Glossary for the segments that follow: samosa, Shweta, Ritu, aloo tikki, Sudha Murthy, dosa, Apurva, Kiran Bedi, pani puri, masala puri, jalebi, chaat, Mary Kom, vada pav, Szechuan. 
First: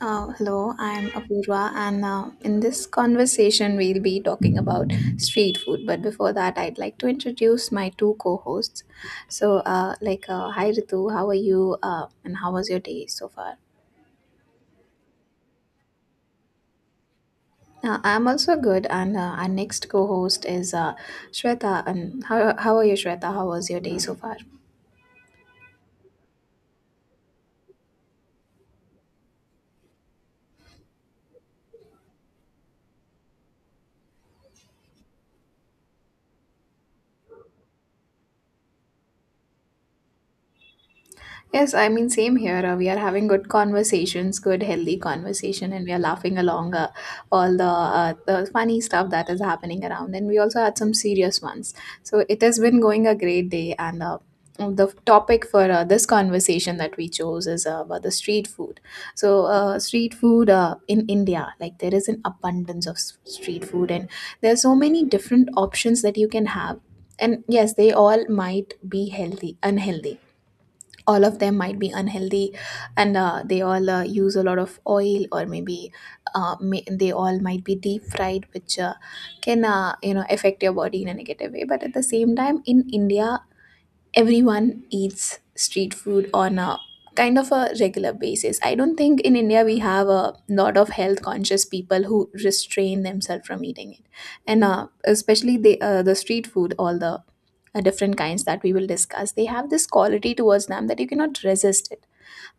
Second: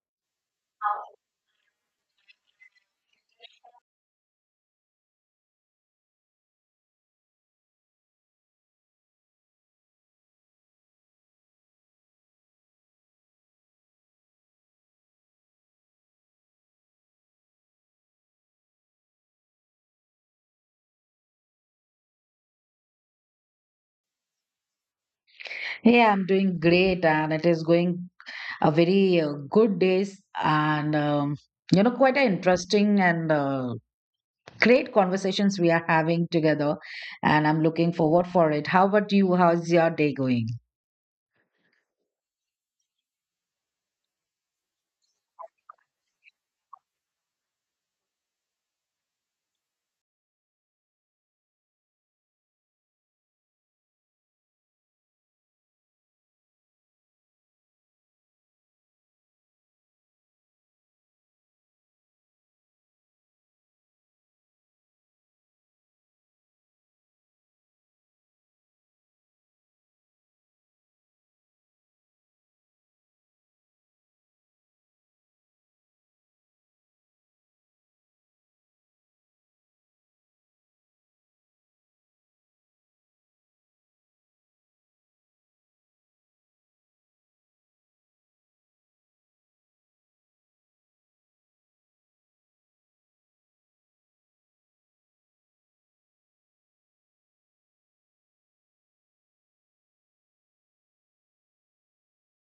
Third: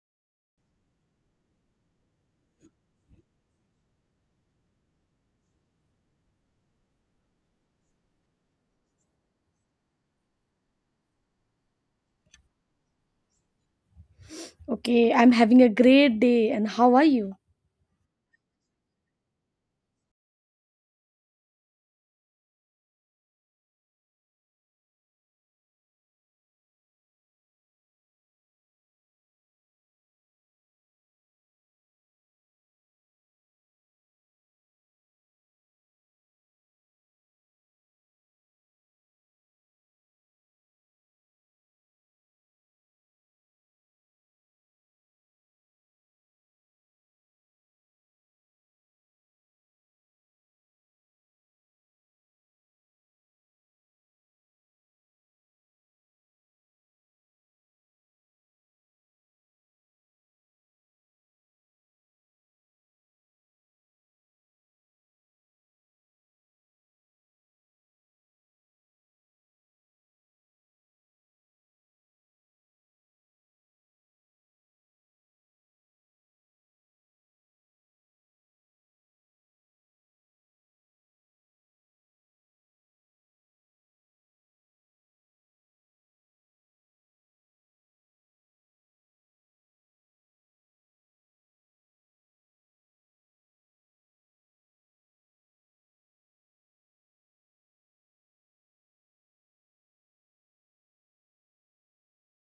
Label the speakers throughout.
Speaker 1: Hello, I'm Apurva, and in this conversation, we'll be talking about street food. But before that, I'd like to introduce my two co hosts. Hi Ritu, how are you, and how was your day so far?
Speaker 2: Okay, I'm having a great day. And how are you?
Speaker 1: I'm also good, and our next co host is Shweta. And how are you, Shweta? How was your day so far?
Speaker 3: Hey, I'm doing great, and it is going a very good days, and quite an interesting and great conversations we are having together, and I'm looking forward for it. How about you? How's your day going?
Speaker 1: Yes, I mean, same here. We are having good conversations, good, healthy conversation, and we are laughing along all the funny stuff that is happening around. And we also had some serious ones. So it has been going a great day. And the topic for this conversation that we chose is about the street food. So street food in India, like there is an abundance of street food, and there are so many different options that you can have. And yes, they all might be healthy, unhealthy, all of them might be unhealthy, and they all use a lot of oil, or maybe they all might be deep fried, which can you know affect your body in a negative way, but at the same time in india everyone eats street food on a kind of a regular basis. I don't think in India we have a lot of health conscious people who restrain themselves from eating it, and especially the street food, all the different kinds that we will discuss, they have this quality towards them that you cannot resist it,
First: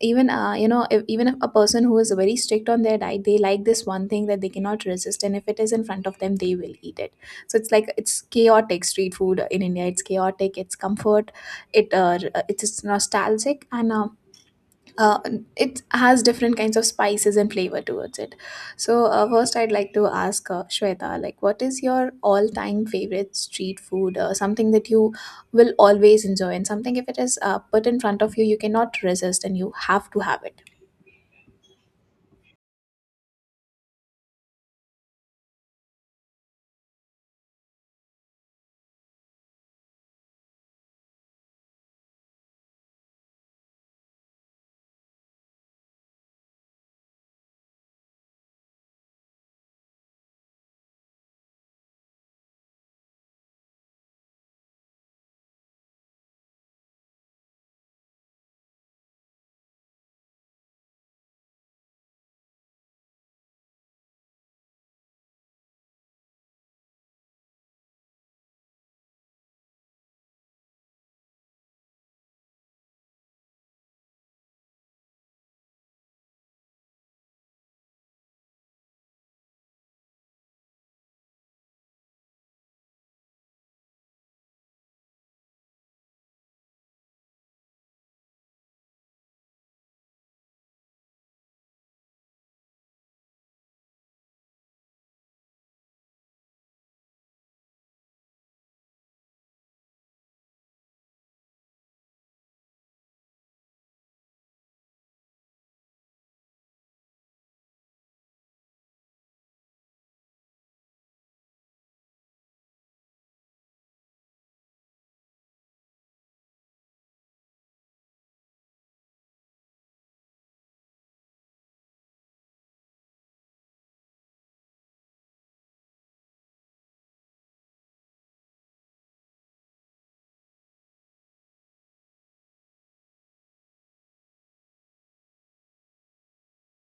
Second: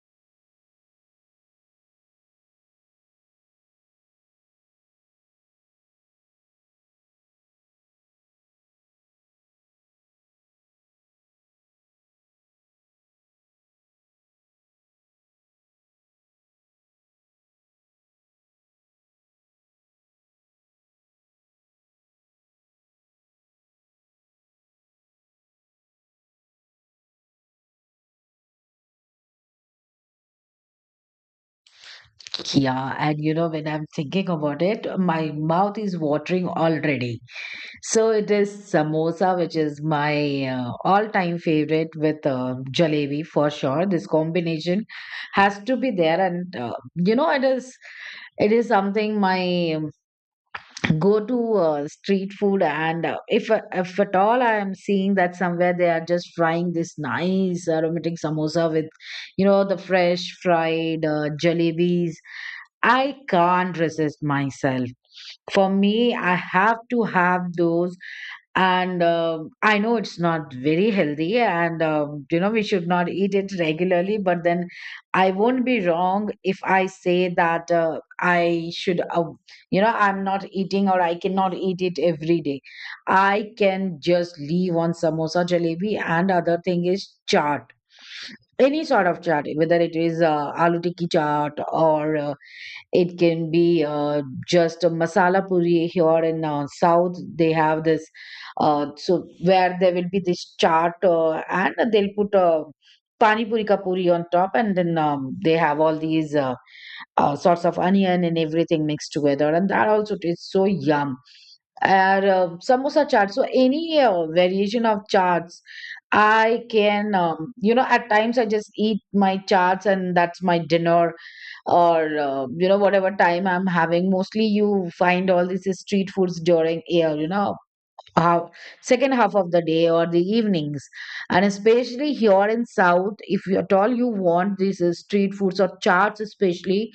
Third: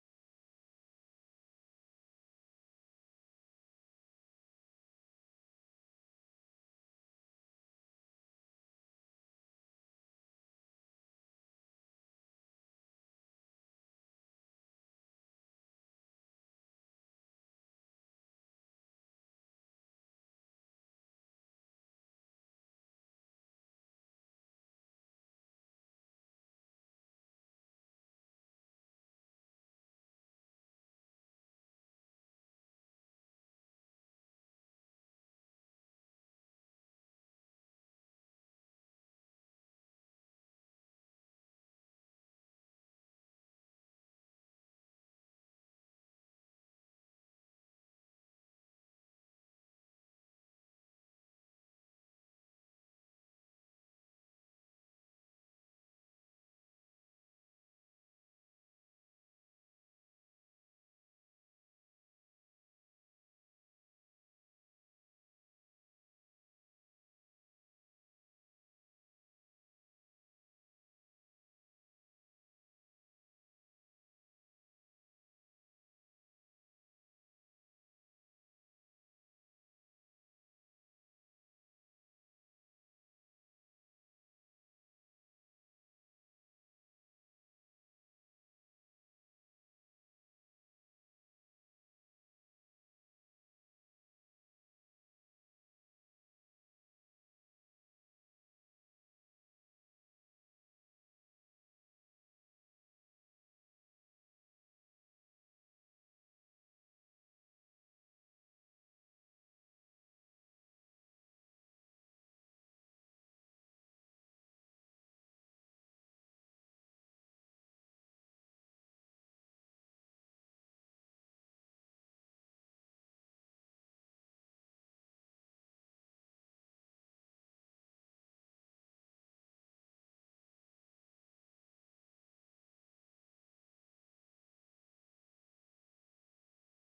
Speaker 1: even you know if, even if a person who is very strict on their diet, they like this one thing that they cannot resist, and if it is in front of them they will eat it. So it's like it's chaotic, street food in india it's chaotic, it's comfort, it it's nostalgic, and uh, it has different kinds of spices and flavor towards it. So first, I'd like to ask Shweta, like, what is your all-time favorite street food? Something that you will always enjoy, and something if it is put in front of you, you cannot resist, and you have to have it.
Speaker 3: Yeah, and you know, when I'm thinking about it, my mouth is watering already. So it is samosa, which is my all-time favorite with jalebi for sure. This combination has to be there, and it is something my go-to street food. And if at all I am seeing that somewhere they are just frying this nice aromatic samosa with, you know, the fresh fried jalebis. I can't resist myself. For me, I have to have those, and I know it's not very healthy, and you know we should not eat it regularly. But then, I won't be wrong if I say that I should, I'm not eating or I cannot eat it every day. I can just leave on samosa, jalebi, and other thing is chaat. Any sort of chaat, whether it is aloo tikki chaat or it can be just a masala puri here in South. They have this, so where there will be this chaat and they'll put a pani puri ka puri on top, and then they have all these sorts of onion and everything mixed together, and that also tastes so yum. And samosa chaat. So any variation of chaats. I can, at times I just eat my charts and that's my dinner or you know whatever time I'm having. Mostly you find all these street foods during year, you know, how second half of the day or the evenings. And especially here in south, if you at all you want these street foods or charts especially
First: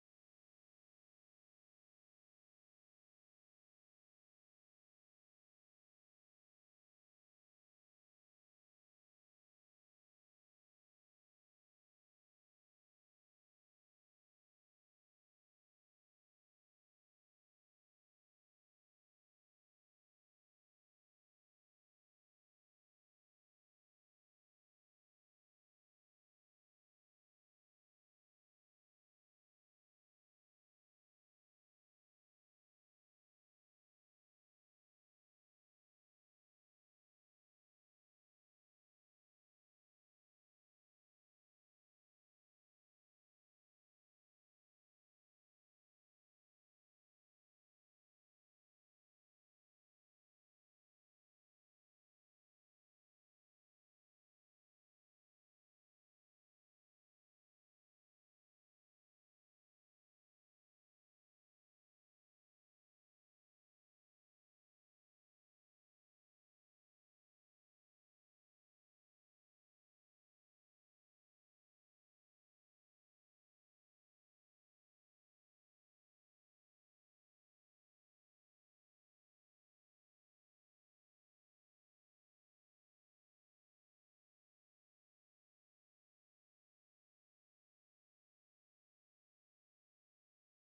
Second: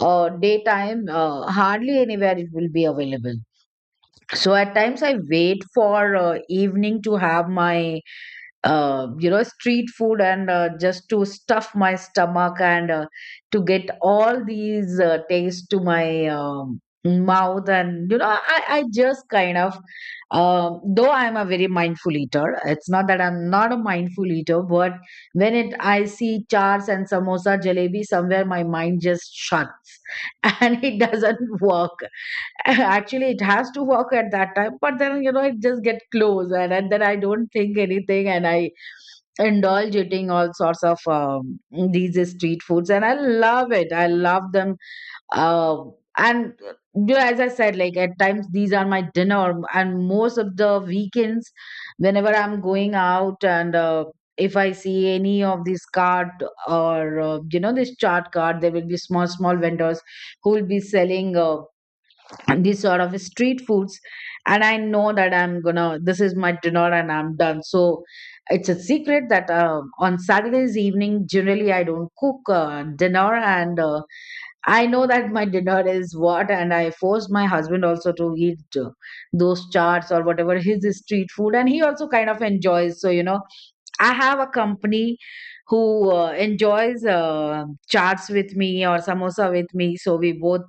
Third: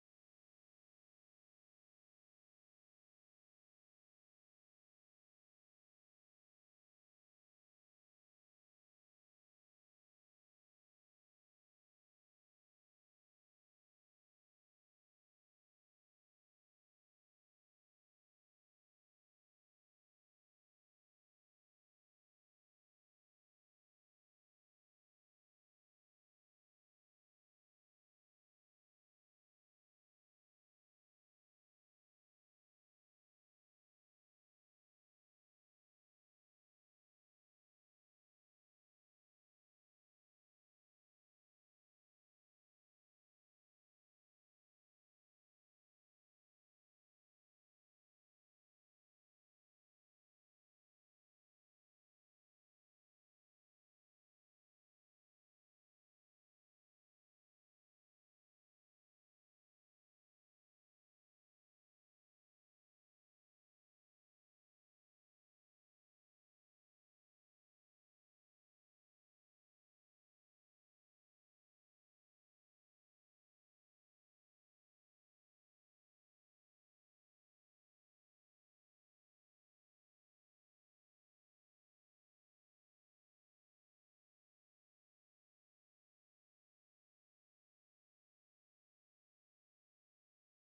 Speaker 3: daytime, hardly anywhere it will be available. So at times I wait for evening to have my street food and just to stuff my stomach and to get all these taste to my mouth. And I just kind of though I'm a very mindful eater, it's not that I'm not a mindful eater, but when it I see charts and samosa jalebi somewhere, my mind just shuts and it doesn't work. Actually it has to work at that time, but then you know it just get close, and then I don't think anything and I indulge eating all sorts of these street foods and I love it, I love them. uh, and you know, as I said, like at times these are my dinner, and most of the weekends whenever I'm going out, and if I see any of these cart or you know this chart cart, there will be small vendors who will be selling and these sort of street foods. And I know that I'm gonna, this is my dinner and I'm done. So it's a secret that on saturdays evening generally I don't cook dinner, and I know that my dinner is what, and I force my husband also to eat those charts or whatever his street food, and he also kind of enjoys, so you know I have a company who enjoys charts with me or samosa with me. So we both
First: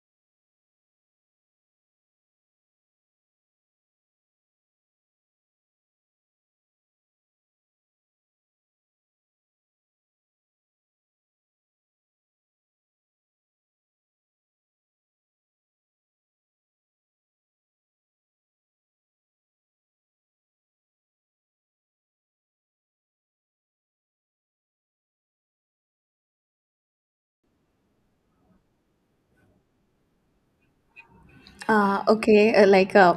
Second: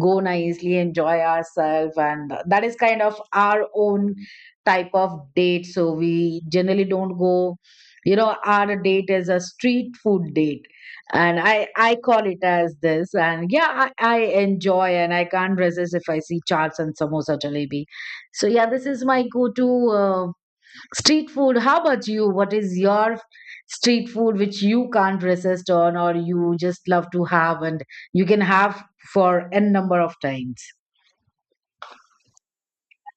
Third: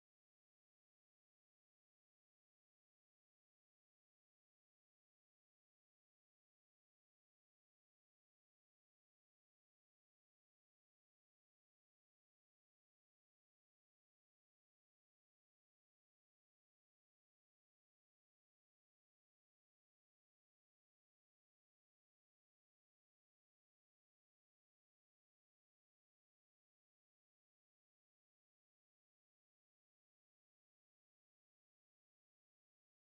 Speaker 3: go nicely, enjoy ourselves. And that is kind of our own type of date. So we generally don't go, you know, our date is a street food date. And I call it as this. And yeah, I enjoy and I can't resist if I see charts and samosa jalebi. So yeah, this is my go to. Street food, how about you? What is your street food which you can't resist on or you just love to have and you can have for n number of times?
Speaker 1: Uh, okay, uh, like uh,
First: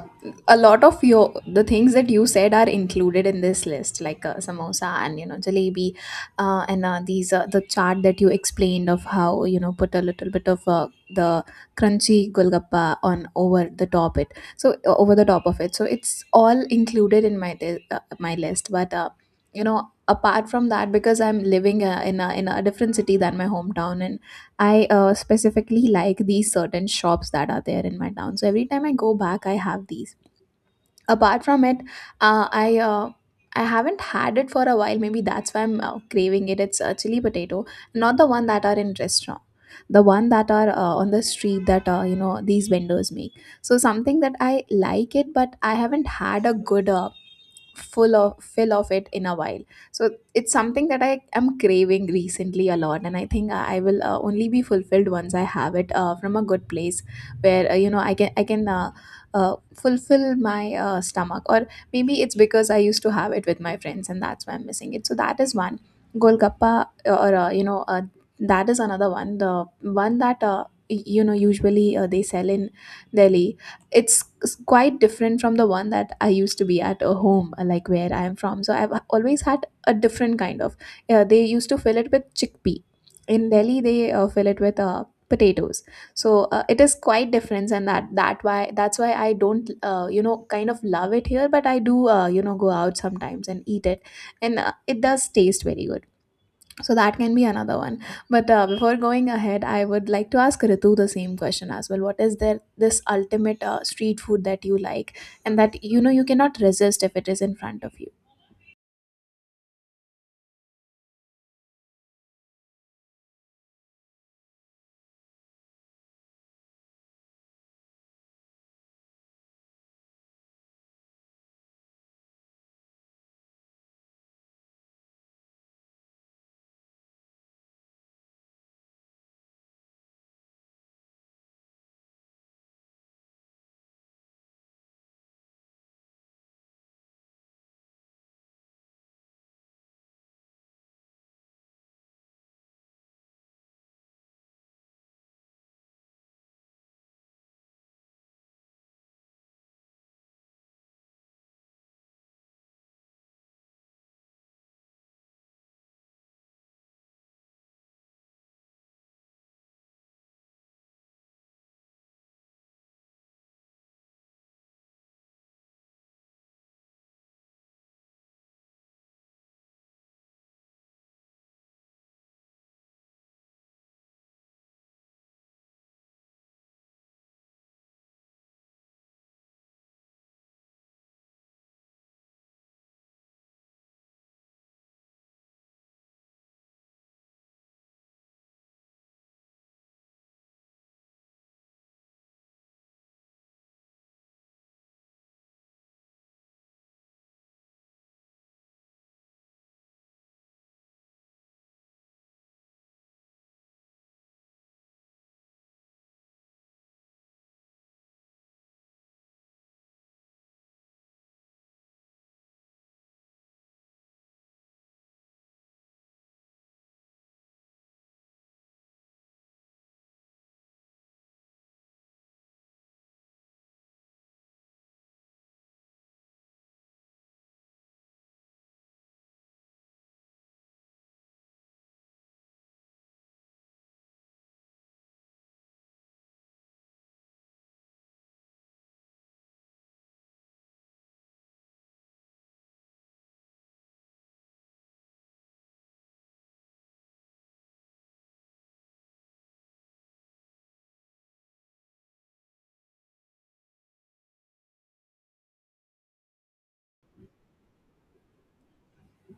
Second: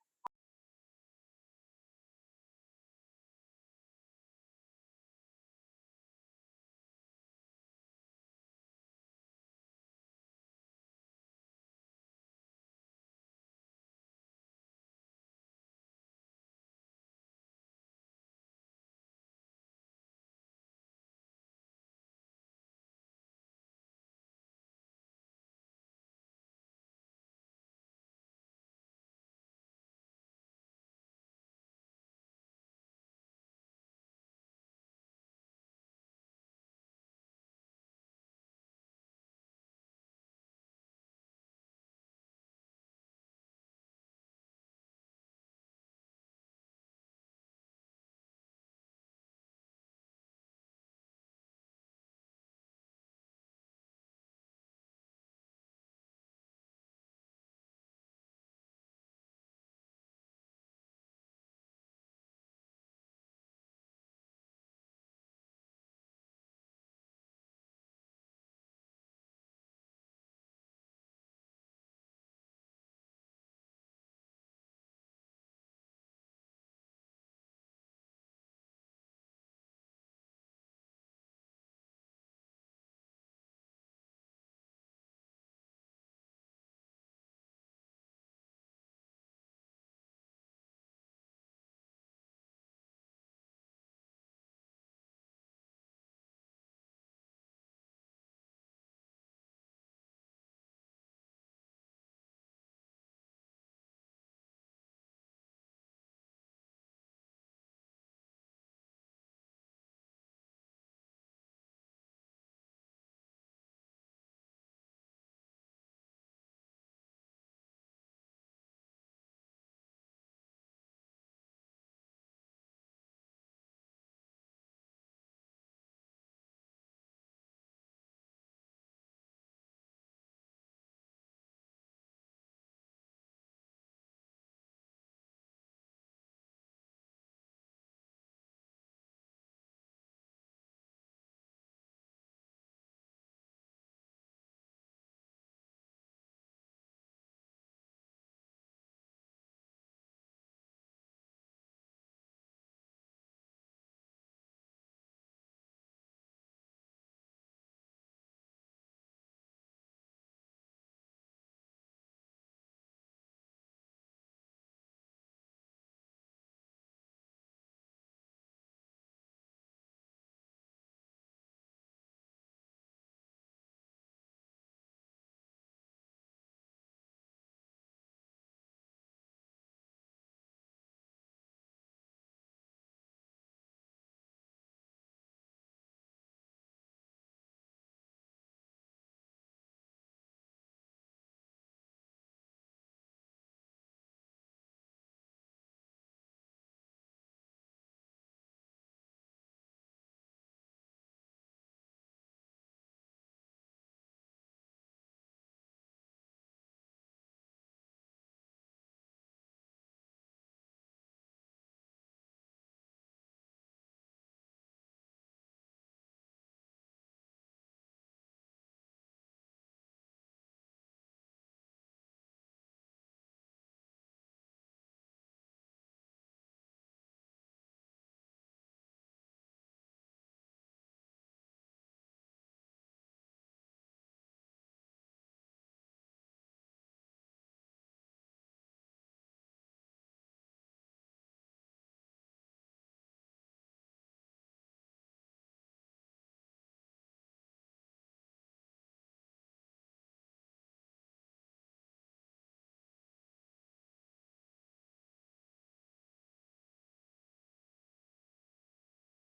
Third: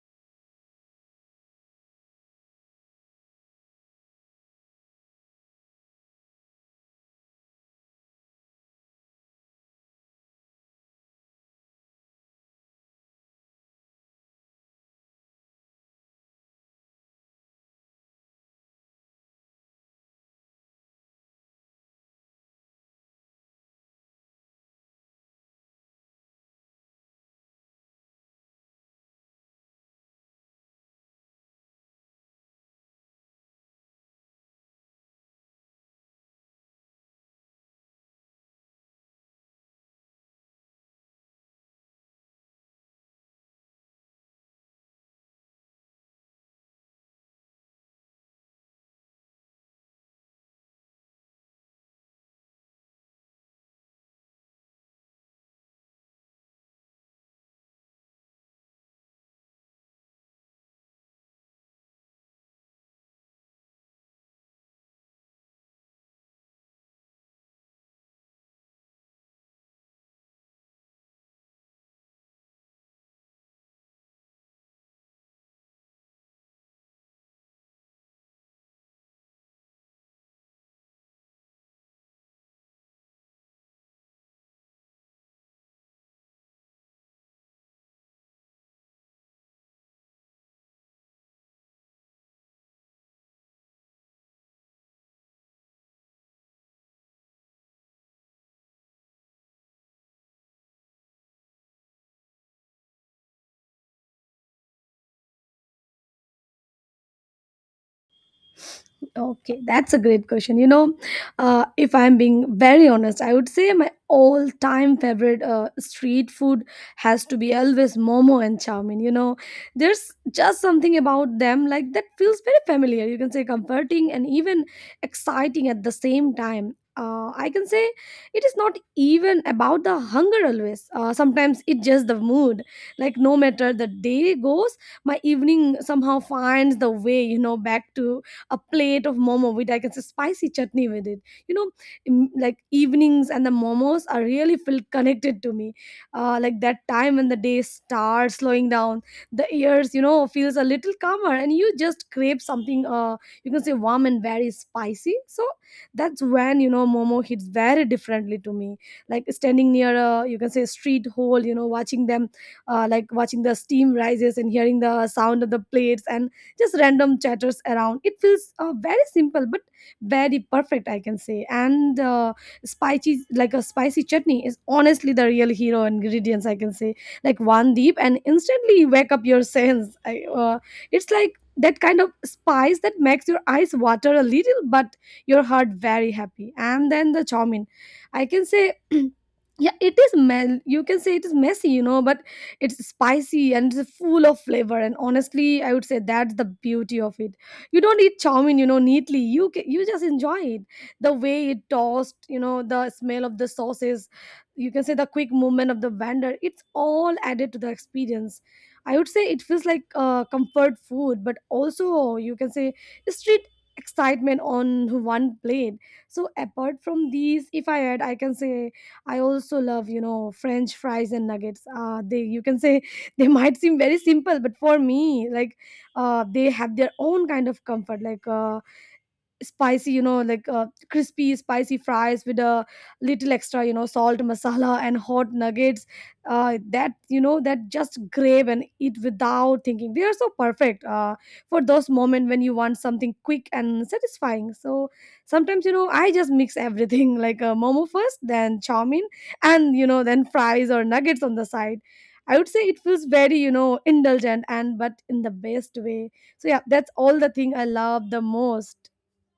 Speaker 1: a lot of your the things that you said are included in this list, like samosa and you know jalebi, and these the chart that you explained of how you know put a little bit of the crunchy golgappa on over the top it, so over the top of it. So it's all included in my my list, but you know apart from that, because I'm living in a different city than my hometown, and I specifically like these certain shops that are there in my town. So every time I go back, I have these. Apart from it, uh, I uh, I haven't had it for a while. Maybe that's why I'm craving it. It's chili potato, not the one that are in restaurant, the one that are on the street that you know these vendors make. So something that I like it, but I haven't had a good full of fill of it in a while, so it's something that I am craving recently a lot, and i think I will only be fulfilled once I have it from a good place where you know i can uh, fulfill my stomach, or maybe it's because I used to have it with my friends and that's why I'm missing it. So that is one. Golgappa, or you know that is another one, the one that you know usually they sell in delhi. It's quite different from the one that I used to be at a home, like where I am from. So I've always had a different kind of. They used to fill it with chickpea. In Delhi, they fill it with potatoes. So it is quite different, and that's why I don't you know kind of love it here, but I do you know go out sometimes and eat it, and it does taste very good, so that can be another one. But before going ahead, I would like to ask Ritu the same question as well. What is there this ultimate street food that you like, and that you know you cannot resist if it is in front of you?
Speaker 2: Okay, that's a great question. You know, if I'm being very honest, I would say my all-time favorite street food has to be always momo and chow mein. You know, there's just something about them like that feels very familiar. You can say comforting and even exciting at the same time. I can say it is not even about the hunger always. Sometimes it's just the mood. Like no matter the day goes, my evening somehow finds the way. You know, back to a plate of momo with like it's a spicy chutney with it, you know, like evenings and the momos are really feel connected to me, like that time when the day starts slowing down, the ears you know feels a little calmer and you just crave something, you can say warm and very spicy. So that's when you know momo hits very differently to me, like standing near a you can say street hole, you know, watching them, like watching the steam rises and hearing the sound of the plates and just random chatters around. It feels very simple but very perfect, I can say. And spicy, like a spicy chutney is honestly the real hero ingredients, I can say. Like one deep and instantly you wake up your sense. It's like that kind of spice that makes your eyes water a little but your heart very happy. And then the chow mein, I can say yeah, it is mel, you can say it is messy, you know, but it's spicy and it's full of flavor. And honestly, I would say that's the beauty of it. You don't eat chow mein, you know, neatly. You just enjoy it. The way it tossed, you know, the smell of the sauces, you can say the quick movement of the vendor. It's all added to the experience. I would say it feels like comfort food, but also you can say street excitement on one plate. So apart from these, if I add, I can say I also love, you know, French fries and nuggets. They you can say they might seem very simple, but for me, like, they have their own kind of comfort. Like, spicy, you know, like, crispy spicy fries with a little extra, you know, salt masala and hot nuggets, that you know that just grab and eat without thinking. They are so perfect for those moments when you want something quick and satisfying. So sometimes you know I just mix everything like a momo first, then chow mein, and you know then fries or nuggets on the side. I would say it feels very you know indulgent and but in the best way. So yeah, that's all the thing I love the most.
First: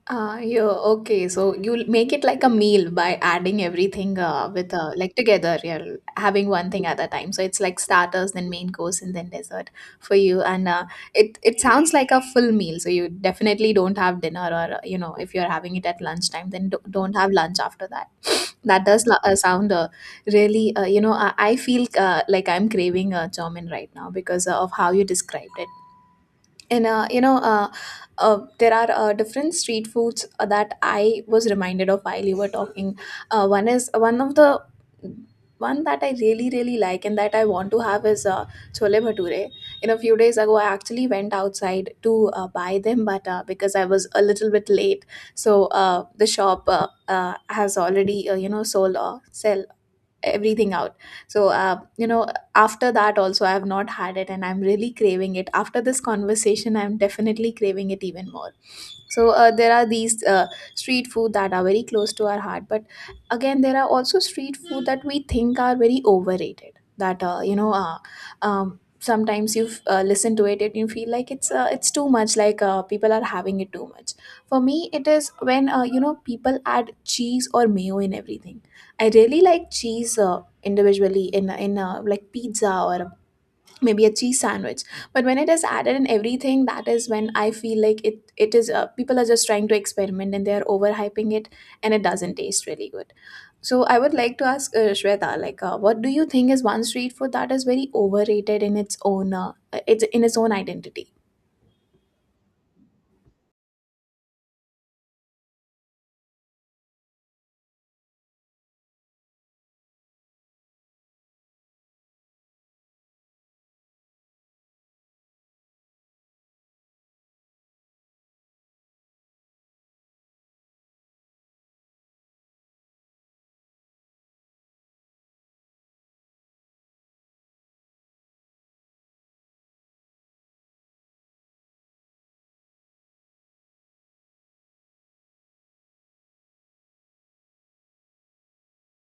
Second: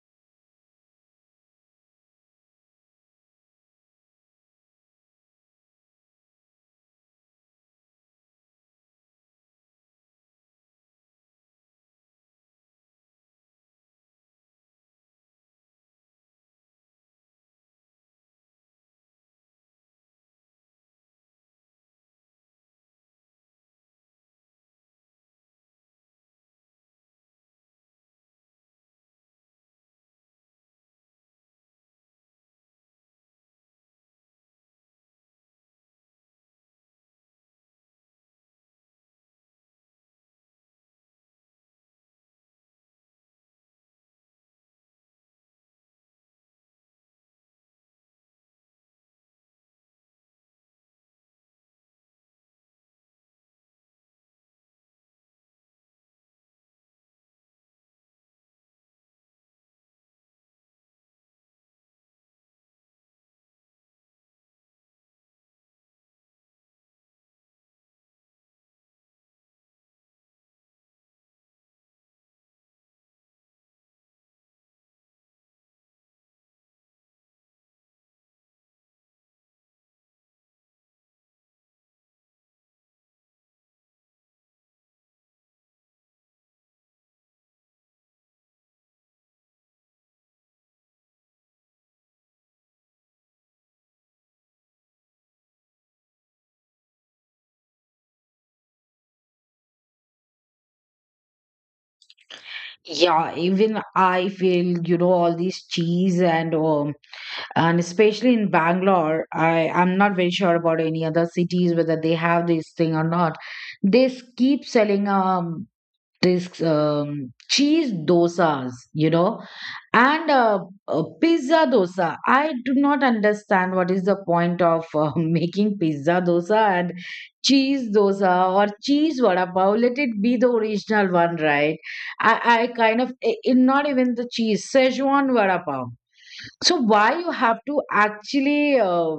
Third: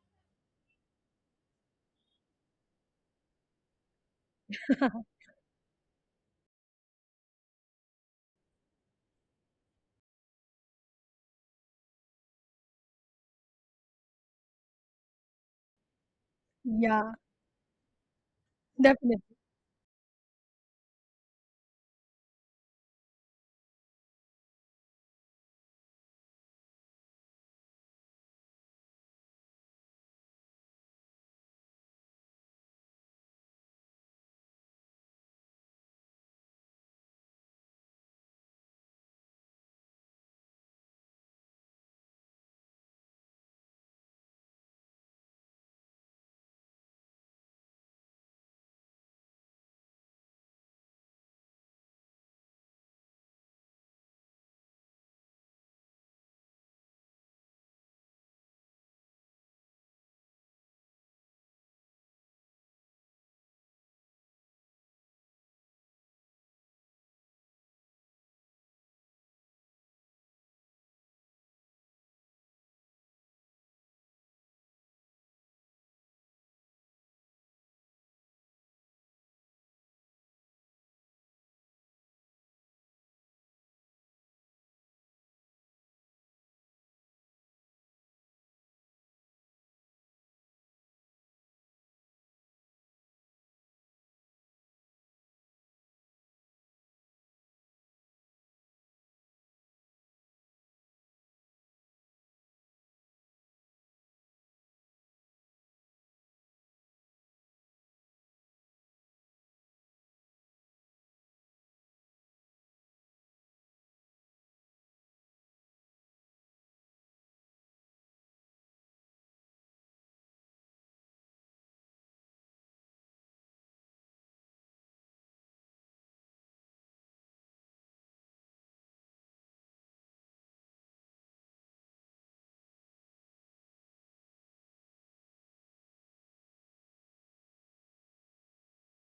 Speaker 1: Yeah, okay. So you'll make it like a meal by adding everything with like together. You're having one thing at a time. So it's like starters, then main course, and then dessert for you. And it sounds like a full meal. So you definitely don't have dinner, or you know, if you're having it at lunchtime, then don't
Speaker 2: Yeah,
Speaker 1: have lunch after that. That does
Speaker 2: definitely.
Speaker 1: sound really. You know, I feel like I'm craving chomin right now because of how you described it, and there are different street foods that I was reminded of while you were talking. One is one of the one that I really really like, and that I want to have is chole bhature. You know a few days ago I actually went outside to buy them, but because I was a little bit late, so the shop uh, has already you know sold or sell everything out. So you know after that also I have not had it, and I'm really craving it. After this conversation I'm definitely craving it even more. So there are these street food that are very close to our heart, but again there are also street food that we think are very overrated, that sometimes you listen to it and you feel like it's too much, like people are having it too much. For me it is when you know people add cheese or mayo in everything. I really like cheese individually, in like pizza, or maybe a cheese sandwich, but when it is added in everything, that is when I feel like it is people are just trying to experiment and they are overhyping it, and it doesn't taste really good. So I would like to ask shweta, like what do you think is one street food that is very overrated in its own it's in its own identity?
Speaker 3: Yeah, even I feel, you know, all these cheese and especially in bangalore I'm not very sure about any other cities whether they have this thing or not. They keep selling this cheese dosas, you know, and pizza dosa. I do not understand what is the point of making pizza dosa and cheese dosa or cheese vada pav. Let it be the original one, right? I kind of, not even the cheese, Szechuan vada pav. So why you have to actually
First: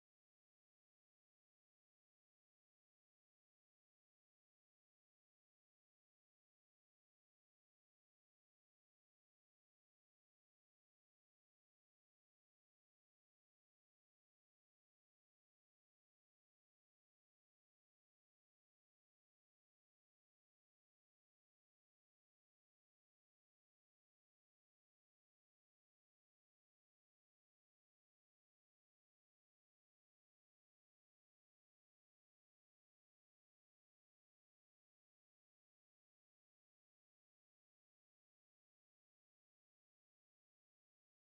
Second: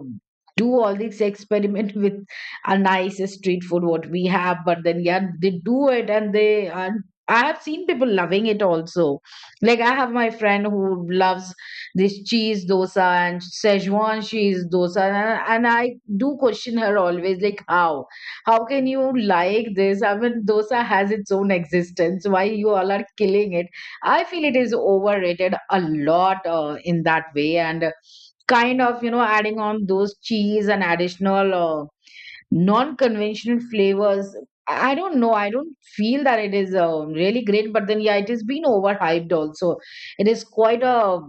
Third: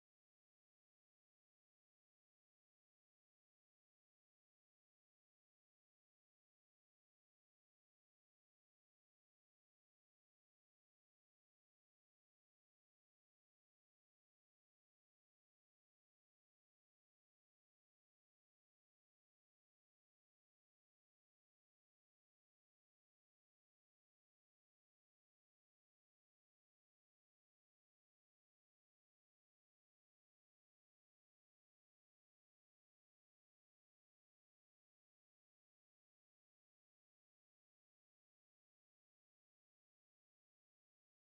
Speaker 3: do all this experiment with a nice street food what we have? But then yeah, they do it, and they, and I have seen people loving it also. Like I have my friend who loves this cheese dosa and Szechuan cheese dosa, and I do question her always, like how can you like this? I mean, dosa has its own existence. Why you all are killing it? I feel it is overrated a lot in that way, and kind of you know adding on those cheese and additional non-conventional flavors. I don't know. I don't feel that it is really great, but then yeah, it has been overhyped also. It is quite a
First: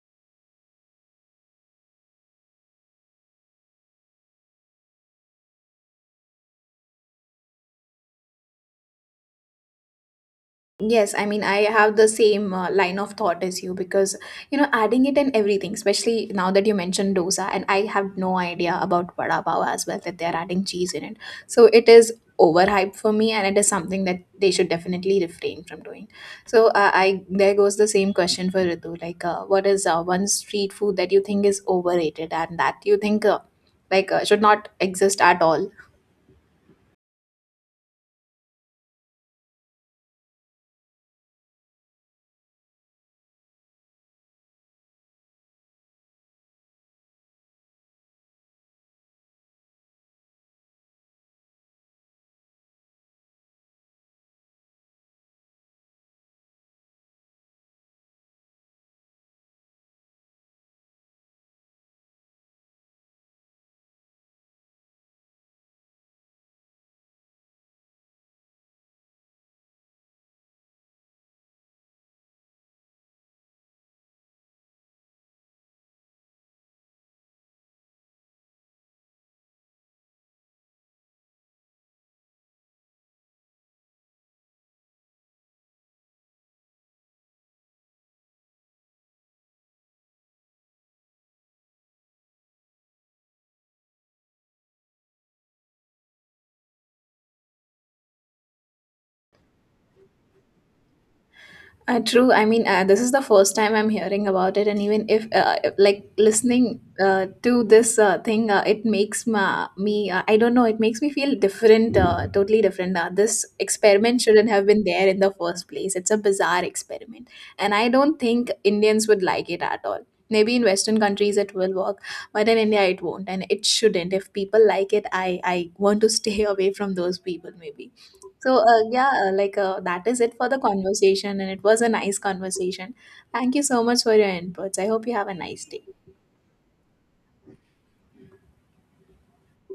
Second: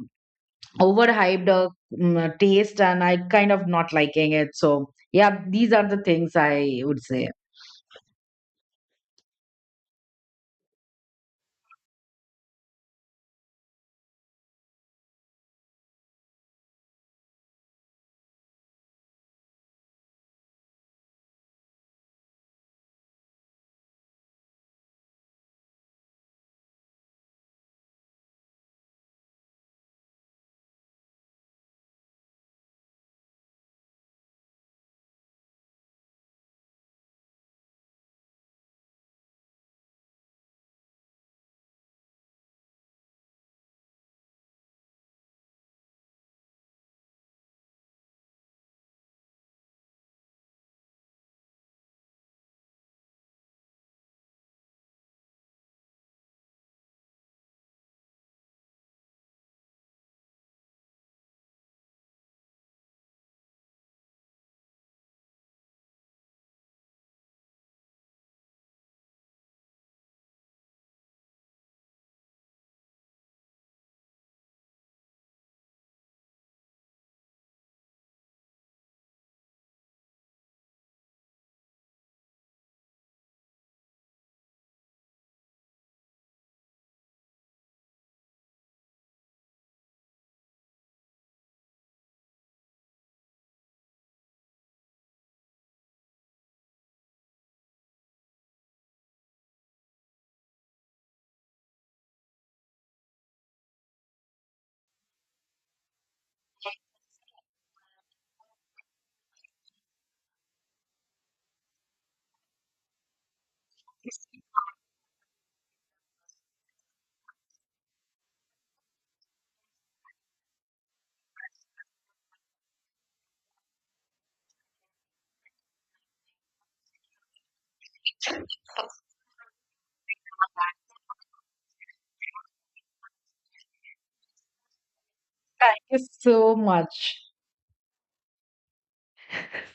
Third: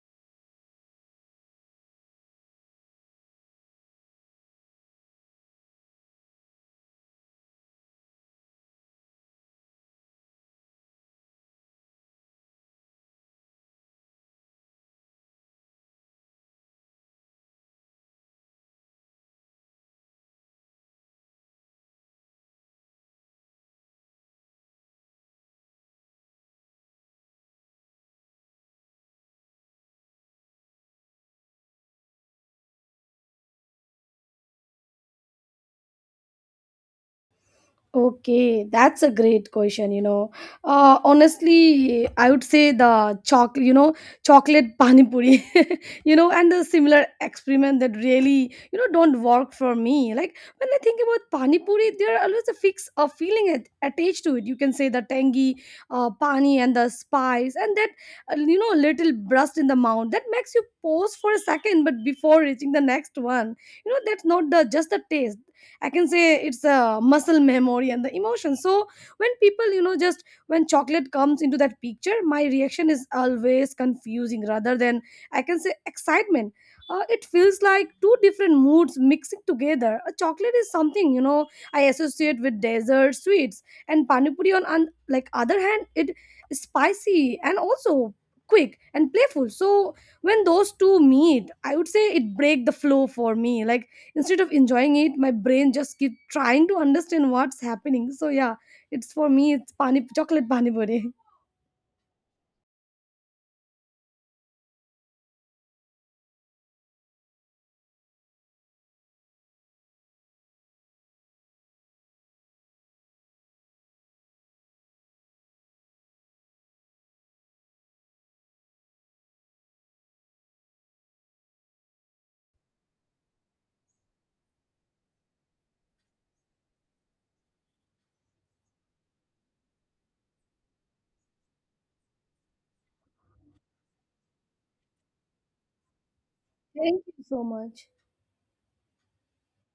Speaker 3: overhyped taste, and I kind of not liking it. So yeah, these are the things I would say.
Speaker 1: Yes, I mean, I have the same line of thought as you, because you know, adding it and everything, especially now that you mentioned dosa, and I have no idea about vada pav as well, that they're adding cheese in it. So it is overhyped for me, and it is something that they should definitely refrain from doing. So I there goes the same question for Ritu, like, what is one street food that you think is overrated, and that you think should not exist at all?
Speaker 2: Okay, that's a great question, you know. Honestly, I would say the chocolate, you know, chocolate pani puri, you know, and the similar experiment that really, you know, don't work for me. Like when I think about pani puri, there are always a fix a feeling at, attached to it. You can say the tangy pani and the spice and that, you know, little burst in the mouth that makes you pause for a second, but before reaching the next one, you know, that's not the just the taste. I can say it's a muscle memory and the emotion. So when people you know just when chocolate comes into that picture, my reaction is always confusing rather than I can say excitement. It feels like two different moods mixing together. A chocolate is something you know I associate with dessert sweets, and panipuri on like other hand it is spicy and also quick and playful. So when those two meet, I would say it break the flow for me. Like instead of enjoying it, my brain just keep trying to understand what's happening. So yeah, it's for me, it's pani chocolate pani puri.
Speaker 1: True. I mean, this is the first time I'm hearing about it, and even if, like, listening to this thing, it makes me, I don't know, it makes me feel different, totally different. This experiment shouldn't have been there in the first place. It's a bizarre experiment, and I don't think Indians would like it at all. Maybe in Western countries it will work, but in India it won't, and it shouldn't. If people like it, I want to stay away from those people. Maybe. So, that is it for the conversation, and it was a nice conversation. Thank you so much for your inputs. I hope you have a nice
Speaker 3: Thank
Speaker 1: day.
Speaker 3: you so
Speaker 2: Thank
Speaker 3: much.
Speaker 2: you so much.